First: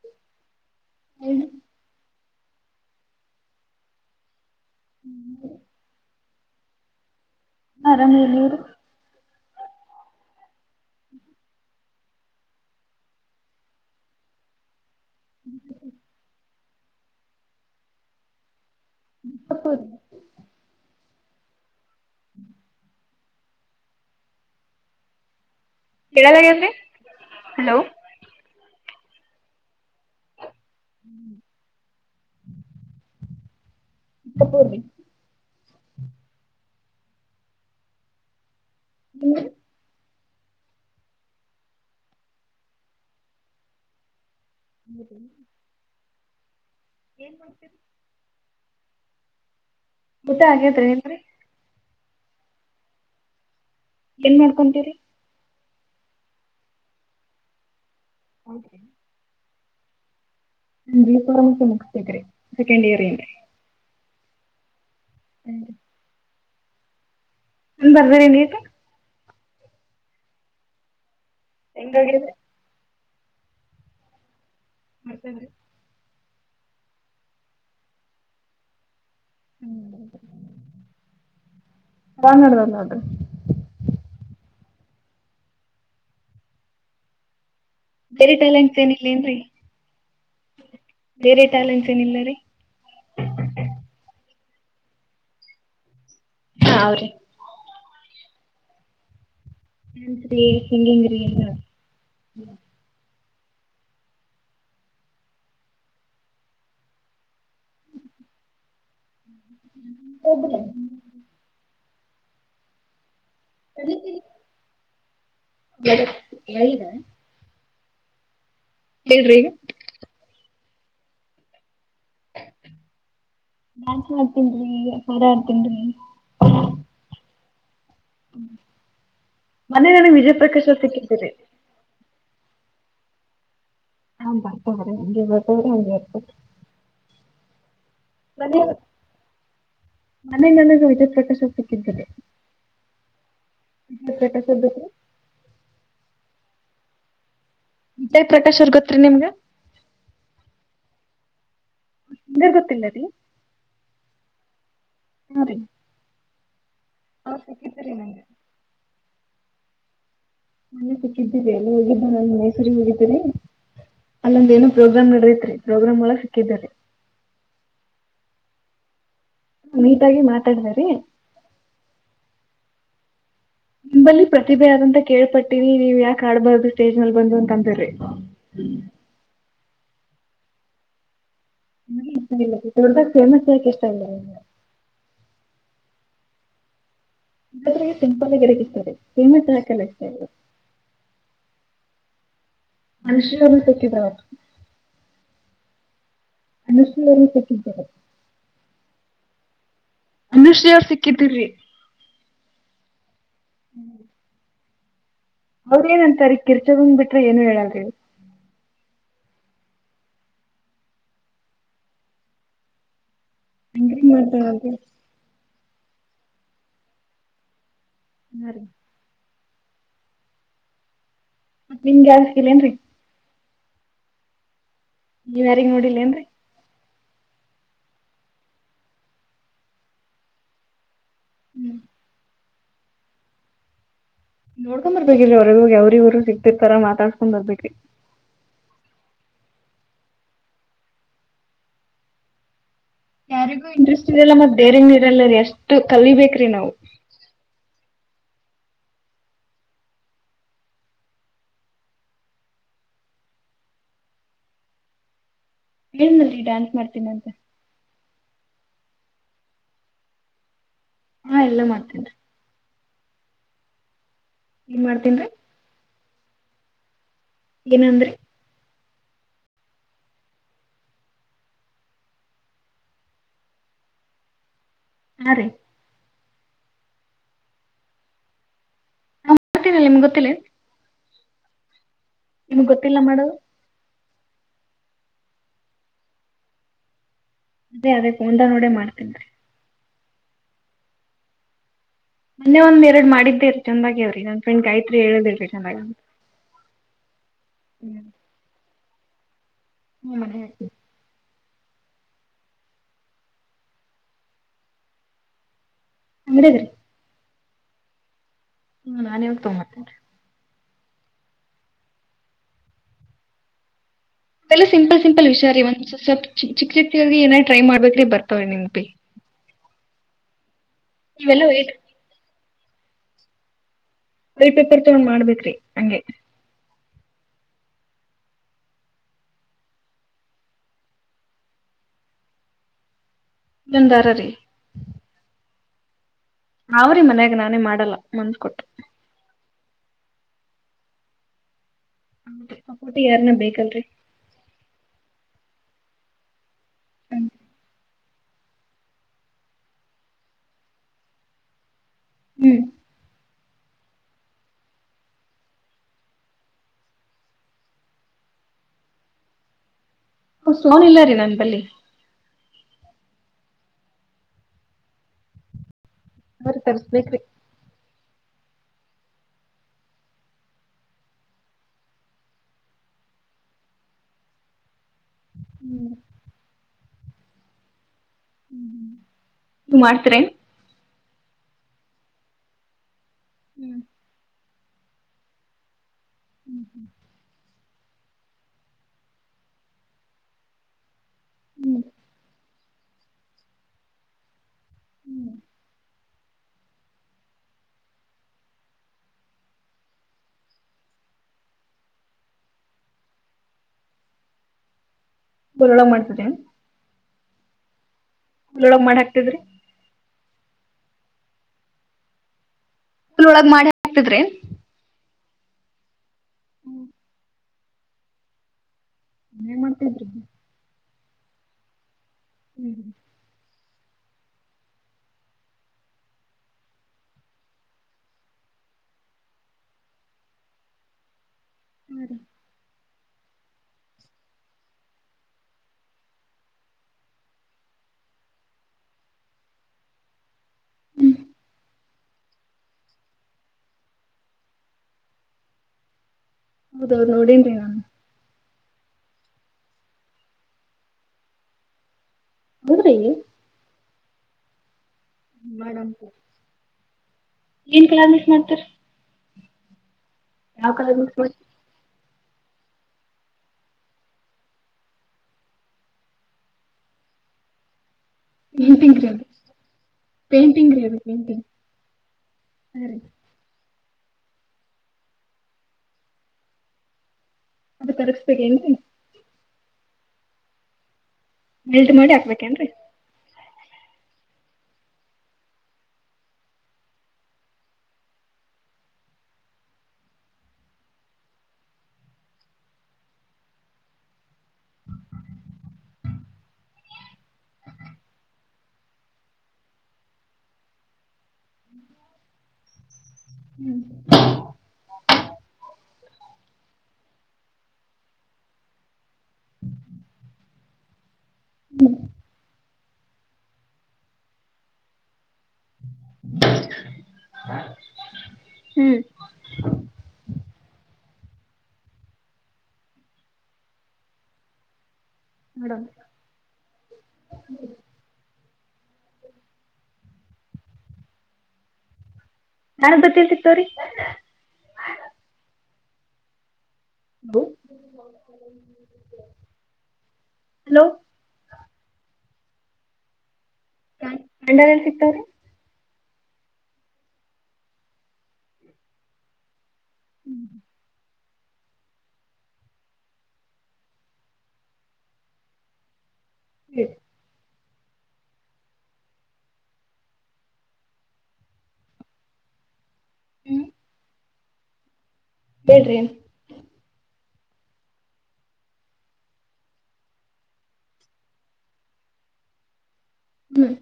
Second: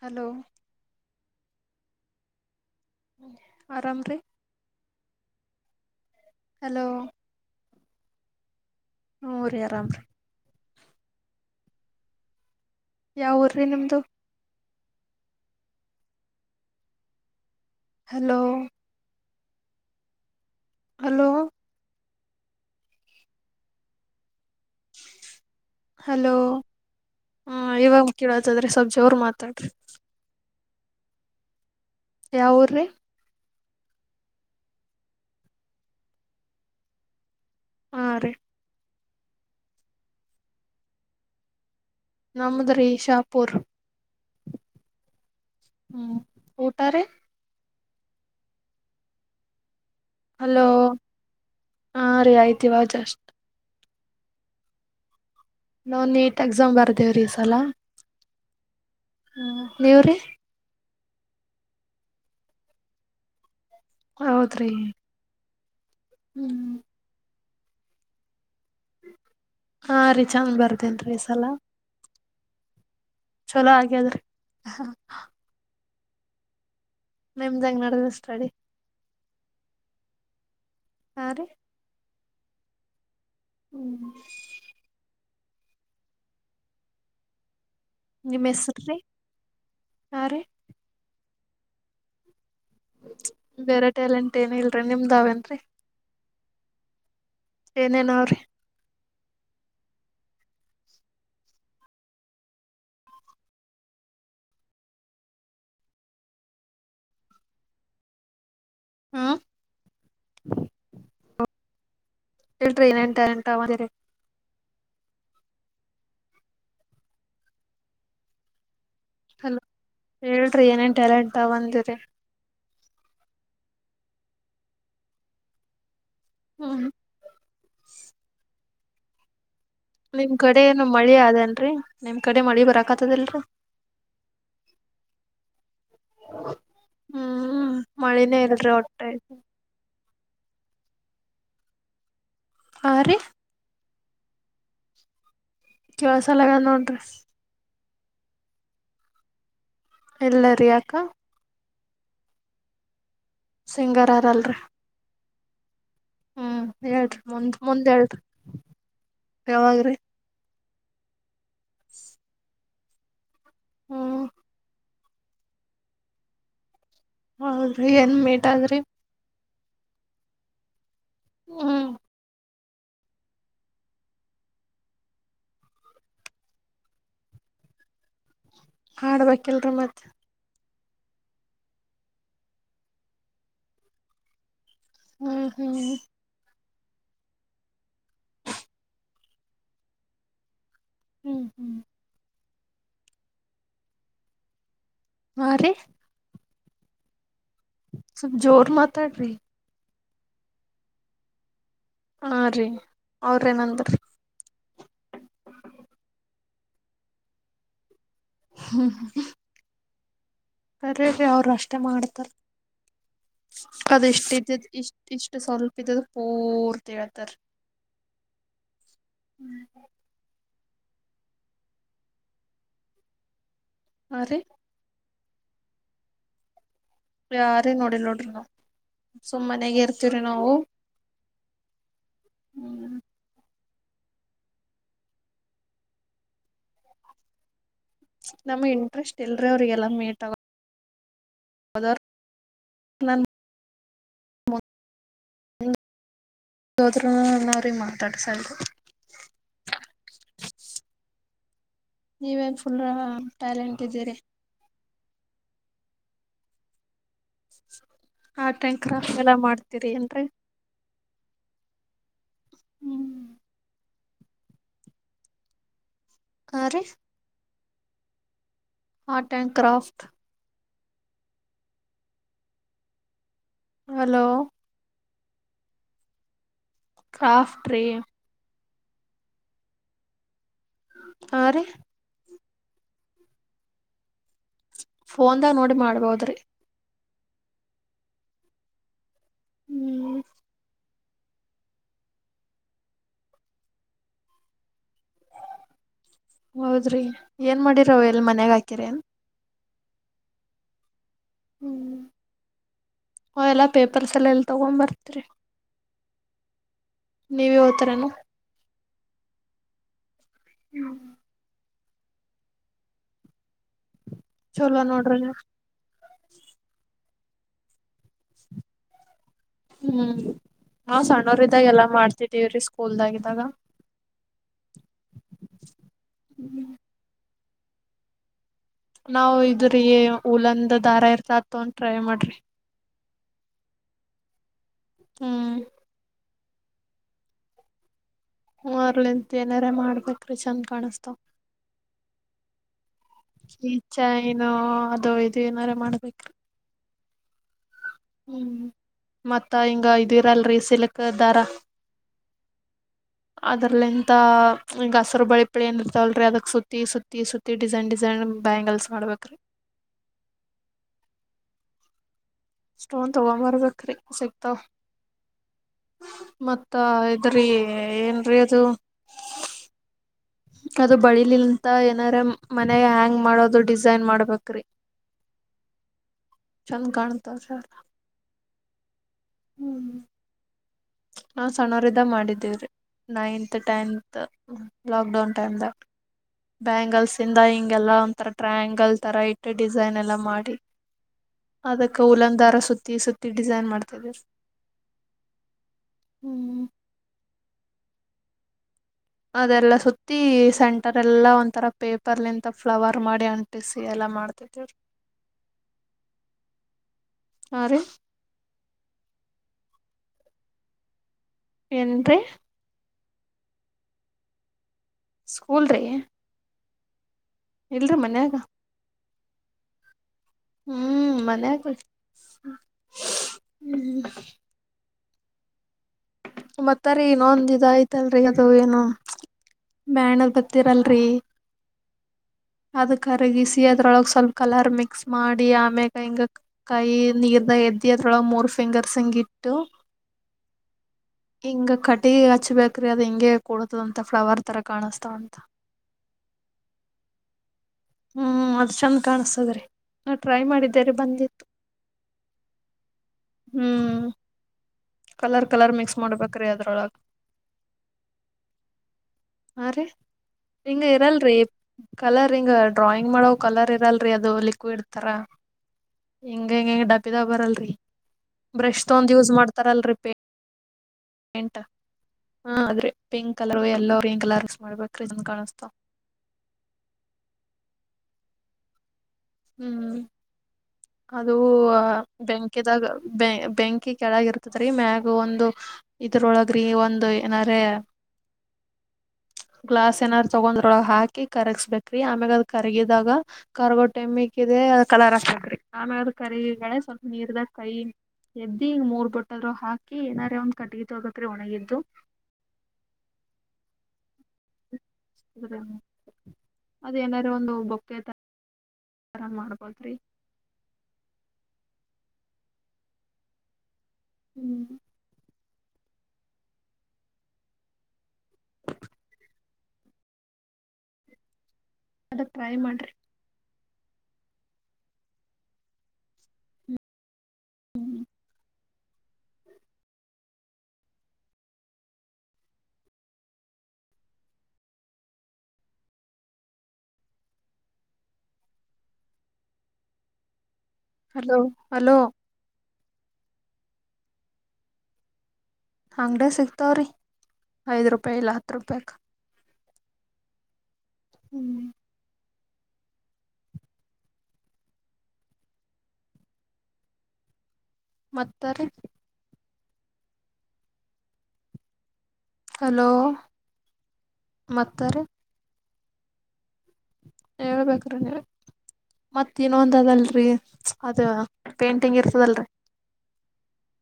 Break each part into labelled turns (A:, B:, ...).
A: Hello
B: ಹೇಳಿ
A: ಆರಾಮ್ ರೀ
B: [unintelligible]
A: ಹಲೋ
B: ಅರಾಮ್ ರೀ ನೀವ್
A: ಹು ರೀ ಆರಾಮ್ ರೀ
B: ಹ್ಮ [unintelligible]
A: ಯಾವ್ ಊರ್ ರೀ ನಿಮ್ದು
B: [unintelligible]
A: ಹಲೋ
B: [unintelligible]
A: ಹಲೋ ಹಲೋ
B: ಕೇಳಲಾಗ್ಯದ್ರಿ
A: ಹ
B: ಹಲೋ
A: ಇವಾಗ್ ಕೇಳತಾದ್ರೀ ಸಲ್ಪ ಜೋರ್ ಮಾತಾಡ್ರಿ.
B: ಹ್ಮ್
A: ಯಾವ ಊರ್ ರೀ
B: [unintelligible]
A: ಹಾ ರೀ
B: ಹ್ಮ
A: ನಮ್ಮದ್ ರೀ ಶಾಪುರ್
B: ಹ್ಮ
A: ಹ್ಮ್ ಊಟ ರೀ
B: ಏನ್ ಮಾಡ್ತೀರಿ ಊಟ
A: ಹಲೋ
B: ಆಗೈತೆ ಏನ್ ರೀ
A: ಹಾ ರೀ ಆಯ್ತು ಇವಾಗ್ ಜಸ್ಟ್
B: ಏನ್ ಮಾಡ್ಕೊಂತೀರೀ
A: ನಾವು ನೀಟ್ ಎಕ್ಸಾಮ್ ಬರ್ದೀವ್ ರೀ ಈ ಸಲ
B: ಹೌ
A: ಹ್ಮ ನೀವ್ ರೀ
B: ಬಿಕಮ್ ಮುಗಸ್ತೀನಿ ರೀ ಸೆಕೆಂಡ್ ಇಯರ್ ಎಂಡ್
A: ಹೌದ್ರಿ
B: [unintelligible]
A: ಹ್ಮ್
B: ಬರ್ದರಿ ನೀಟ್
A: ಹಾ ರೀ ಚಂದ್ ಬರ್ದೇನ್ ರೀ ಈ ಸಲ
B: ಹೆಂಗ ರೀ
A: ಚಲೋ ಹಾಗೆದ್ ರೀ
B: [unintelligible]
A: ನಿಮ್ದ್ ಹೆಂಗ್ ನಡ್ದೈದ್ ಸ್ಟಡಿ
B: [inaudible]
A: ಹಾ ರೀ
B: ರಾಂಗ್ ಅಡ್ಡದಾಗ ನೋಡ್ರಿ
A: ಹ್ಮ್
B: ಬರೀ ಟ್ಯಾಲೆಂಟ್ಸ ಏನ್ ಇಲ್ಲೇ ಏನ್ರಿ
A: ಆ ರೀ
B: ಬೇರೆ ಟ್ಯಾಲೆಂಟ್ಸ್ ಏನಿಲ್ಲ ರೀ
A: ಬೇರೆ ಟ್ಯಾಲೆಂಟ್ ಏನ್ ಇಲ್ಲರೀ ನಿಮ್ದಾವೇನ್ರರಿ
B: ಹ ಅವ್ರೀ
A: ಏನೇನ್ ಅವ್ರಿ
B: ಏನ್ಸರಿ ಹೆಂಗ ಹೆಂಗಿರಿ ಎಂಗ್
A: ಹ್ಮ [inaudible]
B: ಹೋಗರು [unintelligible]
A: ಹೇಳ್ರಿ ಏನಂತಟ [unintelligible]
B: ಕಣ [inaudible] ವನ [unintelligible]
A: ಹಲೋ ಹೇಳ್ರಿ ಏನೇನ್ ಟ್ಯಾಲೆಂಟ್ ಅಂದಿರಿ.
B: ಡಾನ್ಸ್ ಮಾಡ್ತನ್ರಿ, ಹಾಡಆಡ್ತೀನಿ.
A: ಹ್ಮ [inaudible]
B: ಮೊನ್ನೆ ನನಗ್
A: ನಿಮ್
B: ವಿಜಯ
A: ಕಡೆ
B: ಪ್ರಕಾಶ್ ಅವ್ರು
A: ಏನು ಮಳಿ
B: ಸಿಕ್ಕಿದ್ರಿ.
A: ಅದೇನ್ರರಿ ನಿಮ್ ಕಡೆ ಮಳಿ ಬರಾಕತದಲ್ರರಿ.
B: ಹಾ, ಬರ್ತಾವ್ರೀ ಹಂಗೆ ಬರ್ತಾವ್ರ ಹಗೆ ಬರ್ತ
A: ಹ್ಮ್, ಮಳಿನೇ ಇಲ್ರಿ ಹೊಟ್ಟಾ
B: ಮನೆನೆನಗೂ ವಿದತ್ ಪ್ರಕಾಶ ಸಿಕ್ಕಿದ್ದಲ್ಲಿ [unintelligible]
A: ಹಾ, ರಿ
B: ಸಕ ಸುದ್ದತ್ತು [inaudible]
A: ಕೇಳ್ಸಲಾಗದ ನೋಡ್ರಿ,
B: ಜಯ್ ಪ್ರಕಾಶ್ ಅವ್ರ ಗೊತ್ತರಿ ನಿಮ್ಗಾ
A: ಇಲ್ಲರಿ ಯಾಕ್ಕ
B: ತುಂದರ್ ಗೊತ್ತಿಲ್ಲ ರೀ [unintelligible]
A: ಸಿಂಗರ್ಾರಲ್ರಿ [unintelligible]
B: ಹ್ಮ ರೀ [inaudible]
A: ಹ್ಮ್, ಹೇಳ್ರಿ
B: ಅವ್ರ
A: ಮುಂದ್
B: ಸಿಕ್ಕಿದ್ರಿ ನಂಗ.
A: -ಮುಂದ್ಹೇಳ್ರಿ ಯಾವಾಗ್ರಿ. [unintelligible]
B: ಮನ್ನೆ ಸಿಕ್ಕಿದ್ದೀ ಎಲ್ಲಿ ಹೋಗಿದ್ದು ನಾನ ಮೈಸೂರಿಗೆ ಹೋಗಿದ್ದೆ.
A: ಹ್ಮ್
B: - ಅಲ್ಲೊಂದ ಏನು ಪ್ರೋಗ್ರಾಮ್ ನಡೈತ್ರಿ ಪ್ರೋಗ್ರಾಮ್ ಒಳಗ ಸಿಕ್ಕಿದ್ದೆರೆ.
A: ಹೌದ್ರಿ, ಏನ್ ಮಿಟಿದ್ರಿ.
B: ಮಿಟಾಗಿ ಮಾತಾಡ್ದೇರಿ.
A: ಹ್ಮ್,
B: ನಿಂಬಲ್ಲಿ ಪ್ರತಿಭೆ ಆದಂತ ಕೇಳ್ಪಟ್ಟೀವಿ, ನೀವ್ ಯಾಕ ಆಡ್ಬಾರ್ದು ಸ್ಟೇಜ್ ಮೇಲೆ ಬಂದು ಅಂತ ಅಂತರ್ರಿ.
A: ಹಾಡ್ಬೇಕಿಲ್ರಿ ಮತ್
B: ಹ ಇಷ್ಟ ಇಲ್ಲ ದೊಡ್ದಾಗ ಫೇಮಸ್ ಯಾಕೆ ಇಷ್ಟ ಇಲ್ಲ ನಿಗೆ [unintelligible]
A: ಹ್ಮ್ ಹ್ಮ್ [inaudible]
B: ಸಿಂಪಲ್ ಆಗಿ ಇರಕಿಷ್ಟರಿಸೀಮೆಟ್ ಹಾಕಲ್ಲತ [unintelligible] ಇದು
A: ಹ್ಮ್ ಹ್ಮ್ [inaudible]
B: ಮನುಷ್ಯ ಸಿಕ್ಕಿದ್ರ [unintelligible]
A: ಅದ [inaudible]
B: ಅನುಷ್ಟ [unintelligible]
A: ಉತ್ತ ರ [unintelligible]
B: ಮನು ಶ್ರಿ ಅವ್ರ ಸಿಕ್ಕಿದ್ರರಿ.
A: ಹಾ, ರೀ ಅವ್ರೇಏನಂದ್ರಿ.
B: ಅವ್ರ ಏನ್ಂತಾರೆ ಕಿರ್ಚದೋಂದ ಬಿಟ್ರೆ ಏನು ಹೇಳಲ್ರಿ.
A: ಹ್ಮ ಹಾ [unintelligible] [inaudible] ಕರೆಅವರು ಅಷ್ಟೆ ಮಾಡ್ತಾರ.
B: ಹಂಗ್ರಿ
A: ಅದ್ ಇಷ್ಟ ಇದ,
B: ಮಾಡ್ತಾರಲ್ರಿ
A: ಇಷ್ಟ- ಇಷ್ಟು ಸ್ವಲ್ಪ ಇದ ಪೋರ್ತಿ ಹೇಳ್ತಾರಿ.
B: ಹ್ಮ ರೀ [inaudible]
A: ಹ್ಮ್ [unintelligible]
B: ನಿಮಗೆಯಾರಸಿಕ್ಕಿಲೇನ್ರಿ.
A: ಹಾ ರೀ [inaudible]
B: ನೀವ್ ಯಾರಿಗ್ ನೋಡಿಲ ಏನ್ರೀ.
A: ಯಾರಿಗಿ ನೋಡಿಲ್ ನೋಡ್ರಿ ನಾವು ಸುಮ್ಮನೆ ಮನೆಗ ಇರ್ತವ್ರಿ ನಾವು.
B: ಹ್ಮ್ [inaudible]
A: ಹ್ಮ್,
B: ನೋಡ್ಕೊಂಡ್ ಬರ್ಬೇಕಿಲ್ರಿ ಅವ್ರಗೋಗ ಅವ್ರ ಇವರು ಸಿಗ್ತಿರ್ತಾರಾತಾಸ್ಕೊಂಡ್ ಬರ್ಬೇ್ರಿ
A: ನಮ ಇಂಟ್ರೆಸ್ಟ್ ಇಲ್ರ ಅವ್ರಿಗೆಲ್ಲ ಮೇಟ್
B: ಯಾರಿಗೂ ಇಂಟ್ರೆಸ್ಟ್ ಇದೆಲ್ಲ ಮತ್ ಬೇರೆಂಗ ಇರಲ್ಲ ರೀ ಎಷ್ಟು ಕಲ್ಬೇಕ್ರಿ ನಾವು
A: ತಟಸ ನೀವೇನ್ ಫುಲ್ ಟ್ಯಾಲೆಂಟ್ ಇದ್ದೀರಿ
B: ಏನಲ್ಲಿ ಡ್ಯಾನ್ಸ್ ಮಾಡ್ತೀನಿ ಅಂತೆ
A: ಹಾ ಟ್ಯಾಂಕ್ರ ಎಲ್ಲ ಮಾಡ್ತೀರಿ ಏನ್
B: ಹಾ ಎಲ್ಲಾ ಮಾಡ್ತೇನ್
A: ಹ್ಮ್
B: ನ್ ಮಾಡ್ತನ
A: ಆ ರೀ
B: ಏನಂದ್ರಿ
A: ಆರ್ಟ್ ಆಂಡ್ ಕ್ರಾಫ್ಟ ಹಲೋ
B: ಹಾ ರೀ
A: ಕ್ರಾಫ್ಟ ರೇ
B: ನಾ್ ಗೊತ್ತೀನಿಲ್ಲ ನಿಮ್ಗೆ ಗೊತ್ತಿಲ್ಲ
A: ಹಾ ರೀ
B: ನಿಮ್ಗ್ ಗೊತ್ತಿಲ್ಲ ಮಾಡು
A: ಫೋನ್ದಾಗ ನೋಡಿ ಮಾಡ್ಬೋದ್ರಿ
B: ಅದೇ ಅದೇ ಒಂದ ನೋಡ ಮಾಡ್ತನ್
A: ಹ್ಮ್
B: ಮಂದೆ ಒಂದ್ ಎರಡ್ ಮಾಡಿದ್ದೇ ರ ಚಂದಾಗಿ ಅವ್ರಿ ನನ್ ಫ್ರೆಂಡ್ ಗಾಯ್ತ ಎ ಏಳು ತರ್ಬೇಕ
A: ಹೌದ್ರಿ ಏನ್
B: ಹ್ಮ
A: ಮಾಡಿರವ ಎಲ್ ಮನ್ಯಾಗ ಹಾಕಿರೇನ್
B: ಹ್ಮ್ ಮನೆ ಆತ
A: ಹ್ಮ್ ಅವ ಎಲ್ಲಾ ಪೇಪರ್ಸ್ ಎಲ್ಲ ಎಲ್ಲಿ ತಗೊಂಡ್ ಬರ್ತರಿ
B: ಅಂಗಡಿ ಇದ್ರೀ
A: ನೀವಾವತರನು
B: ಹ್ಮ ನಾನ್ ಯವ ತಗೊತೇನ್
A: ಹ್ಮ
B: ಇದೆಲ್ಲ
A: ಚಲೋ
B: ಸಿಂಪಲ್
A: ನೋಡ್ರಿ
B: ಸಿಂಪಲ್
A: ನೀವ್.
B: ವಿಷಾರ ರೀ ಒಂದ ಸ್ವಪ ಚಿಕ್ ಚಿ ಏನಾರ ಟ್ರೈ ಮಾಡ್ಬೇಕ್ರಿ ಬರ್ತವ ನಿನ್ಪಿ
A: ಹ್ಮ್ ನಾವ್ ಸಣ್ಣವರ್ದಾಗ
B: ವೈಟ್
A: ಎಲ್ಲಾ ಮಾಡ್ತಿದ್ದೀವ್ರೀ ಸ್ಕೂಲ್ದಾಗ್ದಾಗ
B: ಬಲ್ ಪೇಪರ್ ತಗೊಂಡ್ ಮಾಡ್ಬೇಕ್ರಿ ಹಂಗೆ
A: ನಾವ್ ಇದ್ರಿ ಹಲಂದ ದಾರ ಇರ್ತ ಆತ ಒನ್ ಟ್ರೈ ಮಾಡ್ರಿ
B: ನಿಂದಾರ ರೀ
A: ಹ್ಮ್
B: ಅವ್ರೀ ಮನ್ಯಾಗ ನಾನೇ ಮಾಡಲ್ಲ ಮಂದ್ ಕೊಟ್ಟು
A: ಮರ್ಲಿಂತ ಏನಾರ ಮಾಡ್ಬೇಕ್ರೀ ಚಂದ ಕಾಣಸ್ತಾವ
B: ಅ
A: ಈ ಚ ಏನ ಅದು ಇದು ಏನಾರು ಮಾಡ್ಬೇಕ ಹ್ಮ್ ಮತ್ತ ಹಿಂಗ ಇದಿರಲ್ರಿ ಸಿಲ್ಕ್ ದಾರ
B: ಹ್ಮ್
A: ಅದ್ರಲಿಂತ ಈಗ ಹಸರು ಬಳಿ ಪಳ ಏನಿರ್ತವಲ್ರರಿ ಅದಕ್ ಸುತ್ತಿ ಸುತ್ತಿ ಸುತ್ತಿ ಡಿಸೈನ್ ಡಿಸೈನ್ ಬ್ಯಾಂಗಲ್ಸ್ ಮಾಡ್ಬೇಕ್ರೀ
B: ಸೋನ್ ಇಲ್ಲ ರೀ ನನ್ ಬಲ್ಲಿಿ
A: ಸ್ಟೋನ್ ತಗೊಂಬರ್ಬೇಕ್ರ ಸಿಗ್ತಾವ
B: ಬರಿ
A: ಮತ್ತ
B: ತರ್ಸ್ಬೇಕ್ರಿ
A: ಇದ್ರಿ ಏನ್ರೀ ಅದು ಅದು ಬಳಿಲಿಂತ ಏನಾರ ಮನೆ ಹ್ಯಾಂಗ್ ಮಾಡೋದು ಡಿಸೈನ್ ಮಾಡ್ಬೇಕ್ರಿ
B: ಹ್ಮ್
A: ಚಲ ಗಾಣತ ಶ
B: ನೀ ಮಾಡ್ತರೇ
A: ನಾವು ಸಣ್ಣವ್ರ ಇದ ಮಾಡಿದೀವ್ರಿ ನೈನ್ತ್
B: ಹ್ಮ್
A: ಟೆಂತ್ ಲಾಕ್ ಡೌನ್ ಟೈಮ್್ದಾಗ ಬ್ಯಾಂಗಲ್ಸ್ ಇಂದ ಹಿಂಗೆಲ್ಲ ಒಂಥರ ಟ್ರಯ್ಯಾಂಗಲ್ ತಥರ ಇಟ್ಟು ಡಿಸೈನ್ ಎಲ್ಲ ಮಾಡಿ.
B: ಹ್ಮ್
A: ಅದಕ್ಕ ಉಲಂದಾರ ಸುತ್ತಿ ಸುತ್ತಿ ಡಿಸೈನ್ ಮಾಡ್ತಿದ್ ಹ್ಮ್ ಅದೆಲ್ಲ ಸುತ್ತಿ ಸೆಂಟರ್ ಎಲ್ಲಾ ಒಂಥರ ಪೇಪರ್ಲಿಂತ ಫ್ಲವರ್ ಮಾಡಿ ಅಂಟಿಸಿ ಎಲ್ಲ. ಮಾಡ್ತಿ [unintelligible]
B: ಉರಳಗ್ ಮಾಡ್ [unintelligible]
A: ಆ ರಿ
B: ಊರ್ ಒಳಗ್ ಮಾಡಕ್ತಿದ್ರಿ
A: ಎನ್ರಿ
B: ಊರ್ ಒಳಗ್ ಮಾಡಿಕ್ತದ್ರಿ
A: ಸ್ಕೂಲ್ ರಿ
B: ಹ್ಮ್
A: ಇಲ್ರಿ ಮನ್ಯಾಗ
B: ಏನ್ ಮಾಡ್ತಿದ್ರಿ.
A: ಹ್ಮ್ ಮನೆ
B: ಹ್ಮ್
A: ಹ್ಮ್ ಮತ್ತರಿ ಇನ್ನೊಂದ್ ಇದ ಆಯ್ತಂದ್ರೆ ಯದೂ ಏನೂ. ಬ್ಯಾನರ್ ಬತ್ತಿರಲ್ ರ್ರಿ
B: [unintelligible]
A: ಅದು ಕರಗಿಸಿ ಅದ್ರೊಳಗೆ ಸ್ವಲ್ಪ ಕಲರ್ ಮಿಕ್ಸ್ ಮಾಡಿ ಆಮೇಕ ಹಿಂಗ ಕೈಯಿ ನೀರ್ದ ಎದ್ದಿ ಅದ್ರೊಳಾಗ್ ಮೂರ್ ಫಿಂಗರ್ಸ್ ಹಿಂಗಿಟ್ಟು. ಹಿಂಗ ಕಟಿ ಹಚ್ಬೇಕ್ರಿ ಅದ್ ಹಿಂಗೆ ಕುಡುತದಂತ ಫ್ಲವರ್ ತರ ಕಾಣಸ್ತಾವಂತ. [unintelligible]
B: ಹೌದೌದು ನೋಡನ್ರಿ ನಾನು.
A: ಹ್ಮ್ ಅದ್ ಚಂದ ಕಾಣಸ್ತದ್ರಿ ನಾ ಟ್ರೈ ಮಾಡಿದ್ದೇರಿ ಬಂದಿತ್ತು.
B: ಹೌದ್ರೀ
A: ಹ್ಮ್ ಕಲರ್ ಕಲರ್ ಮಿಕ್ಸ್ ಮಾಡ್ಬೇಕ್ರೀ ಅದ್ರೊಳಗ್
B: ಎನ್ ಕಲರ್ ಮಿಕ್ಸ್ ಮಾಡ್ತಾರಿ
A: ಹಾ ರೀ ಹಿಂಗ
B: ಮಾಡಿ
A: ಇರಲ್ರಿ ಕಲರ್ ಹಿಂಗ ಡ್ರಾಯಿಂಗ್ ಮಾಡೋ ಕಲರ್ ಇರಲ್ರರಿ ಅದು ಲಿಕ್ವಿಡ್ ತರ. ಹಿಂಗ ಗೆ ಡಬ್ಬಿದ ಬರಲ್ರಿ ಬ್ರಷ್
B: ಪೇಂಟಿಂಗ್ ರೀ
A: ತೊಂದ್
B: ಅದು
A: ಯೂಸ್ ಮಾಡ್ತ [unintelligible]
B: ಪೇಂಟಿಂಗ್ ರೀ ಅದು ಪೇಂಟಿಂಗ್
A: ಪೇಂಟ್ ಹ
B: ಹಾ
A: ಅದ್ರಿ
B: ರೀ
A: ಪಿಂಕ್ ಕಲರ್ ಎಲ್ಲೋ. ಪಿಂಕ್ ಕಲರ್ಸ್ ಮಾಡ್ಬೇಕ್ರೀ ಇದನ್ ಕಾಣಿಸ್ತ
B: ಅದು ತರಸ್ಬೇಕೆನ್ರಿ
A: ಹ್ಮ್ ಅದು
B: ಮೆಲ್ಟ್ ಮಾಡಿ ಹಾಕ್ಬೇಕೇನ್ರಿ
A: ಬೆಂಕಿದಾಗ ಬೆ ಬೆಂಕಿ ಕೆಳಗ್ ಇರ್ತದ್ ರೀ ಮ್ಯಾಗ್ ಒಂದು ಇದ್ರೊಳಗ್ರಿ ಒಂದು ಏನಾರ. [unintelligible] ಗ್ಲಾಸ್ ಏನಾದಾರರು ತೊಗೊಂಡ್ರೊಳಗೆ ಹಾಕಿ ಕರಗಸ್ಬೇಕ್ರಿ ಆಮ್ಯಾಗ್ ಅದ್ ಕರಗಿದಾಗ ಕರ್ಗ ಟಮ್ಮಿಕ್ಕ ಇದೆ ಅದ ಕಲರ್ ಹಾಕ್ಬಡ್ರಿ ಆಮೇ ಕರಿಗಳ ಸ್ವಲ್ಪ ನೀರ್ದಾಗ ಕೈ ಎದ್ದಿ ಹಿಂಗ ಮೂರ್ ಬೊಟ್ಟದ್ರು ಹಾಕಿ ಏನಾರ ಒಂದ ಕಟ್ಗಿ ತೊಗಬಿಕ್ರಿ ಒಣಗಿದ್ದು. [inaudible]
B: ಹ್ಮ್
A: ಅದೇನಾರ ಒಂದು ಬೊಕ್ಕೆತ ಆರಾಮ್ ಮಾಡ್ಬೋದ್ರಿ, ಹ್ಮ್
B: ಹ್ಮ್
A: ಅದಕ್ ಟ್ರೈ ಮಾಡ್ರಿ
B: ಮಾಡ ನ
A: ಹ್ಮ್
B: ನಾನ ಗೊತ್ತಲ್ತಿತ್ತವ್ರಿ ಲೋ
A: ಹಲೋ ಹಲೋ
B: ಹ ಮಂಡಾರ್ ಎಲ್ ಸಿಕ್ತವ್ರೀ
A: ಅಂಗಡ ಸಿಕ್ತಾವ್ರಿ ಐದ್ ರೂಪಾಯಿ ಇಲ್ಲ ಹತ್ ರೂಪಾಯಕ್
B: ಹ್ಮ್
A: ಹ್ಮ್
B: ಹ್ಮ
A: ಮತ್ತಾರೆ ಹಲೋ
B: ಹ್ಮ್
A: ಮಕ್ಕ
B: ಹೇಳ್ರಿ
A: ಹೇಳ್ಬೇಕ್ರೀ ನೀ ಮತ್ತ ಇನೊಂದ ಅದಲ್ರಿ ಅದ ಪೇಂಟಿಂಗ್ ಇರ್ತದಲ್ರಿ
B: ಹ್ಮ್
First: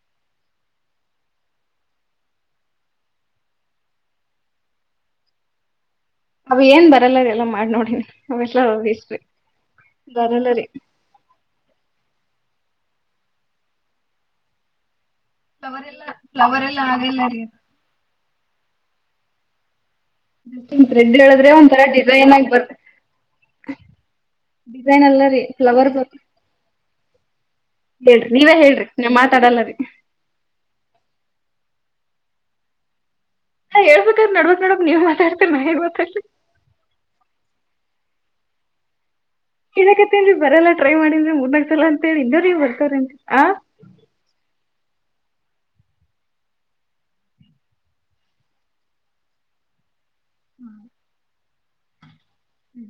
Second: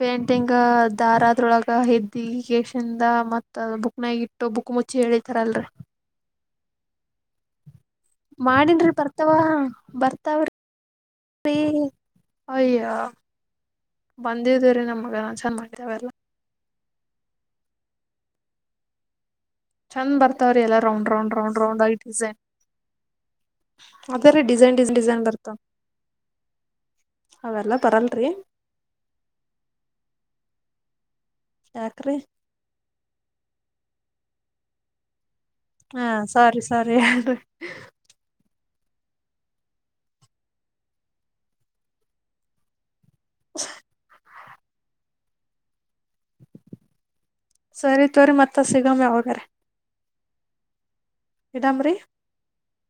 A: ಪೇಂಟಿಂಗ್ ದಾರದೊಳಗ ಎದ್ದ ಗೇಶಂದ ಮತ್ತ ಬುಕ್ನಾಗ ಇಟ್ಟು ಬುಕ್ ಮುಚ್ಚಿ ಹೇಳಿತಾರಲ್ರಿ
B: ಅವ ಏನ್ ಬರಲ್ಲರಿ ಎಲ್ಲಾ ಮಾಡ್ ನೋಡಿ ಅವ ಎಸ್
A: ಮಾಡಿನ್ರಿ
B: ರೋಗಷ್ಟ್ರವಿ
A: ಬರ್ತಾವ
B: ಬರಲ್ಲರಿೀ
A: ರಿ ಅಯ್ಯ ಬಂದಿದ್ದೇರಿೀ ನಮ್ಮ
B: ಫ್ಲವ ಎಲ್ಲ ಫ್ಲವರ್ ಎಲ್ಲ ಆ
A: ಚಂದ್ ಬರ್ತಾವ್ರಿ ಎಲ್ಲ
B: ಒಂದ
A: ರೌಂಡ್
B: ಥ್ರೆಡ್
A: ರೌಂಡ್
B: ಹೇಳಿದ್ರೆ
A: ರೌಂಡ್ ರೌಂಡ್
B: ಒಂಥರಾ
A: ಆಗಿ
B: ಡಿಸೈನ್ ಆಗಿ ಬರ್ತೆ ಡಿಸೈನ್ ಎಲ್ಲ ರೀ ಫ್ಲವರ್ ಬ
A: ಅವೆಲ್ಲಾ ಬರಲ್ರಿ
B: ಹೇಳ್ರಿ ನೀವೇ ಹೇಳ್ರಿ ನೀ ಮಾತಾಡಲ್ಲ ರೀ
A: ಚಾಕರಿ
B: ಹೇಬೇಕಾದ್ರ ನಡಬಕ್ ನಡಕ್ ನೀವು ಮಾತಾ
A: ಹಾ ಸಾರಿ ಸಾರಿ ಅು
B: ಇಕತ್ತೇನ್ೀ ಬರಲ್ಲ ಟ್ರೈ ಮಾಡಿದ್ರಿ ಮೂರ್ನಾಡ್ ಸಲ ಅಂತ ಹೇಳಿ ಇಂದವ್ರರಿಗೆ ಬರ್ತಾರಂತೆರಿ
A: [inaudible] ಸರಿ ತೋರಿ ಮತ್ತ ಸಿಗಮ್ಮಿ ಅವಾಗಾರ
B: ಹ್ಮ್
A: ಇಡಾಮರಿ
B: ಹ್ಮ್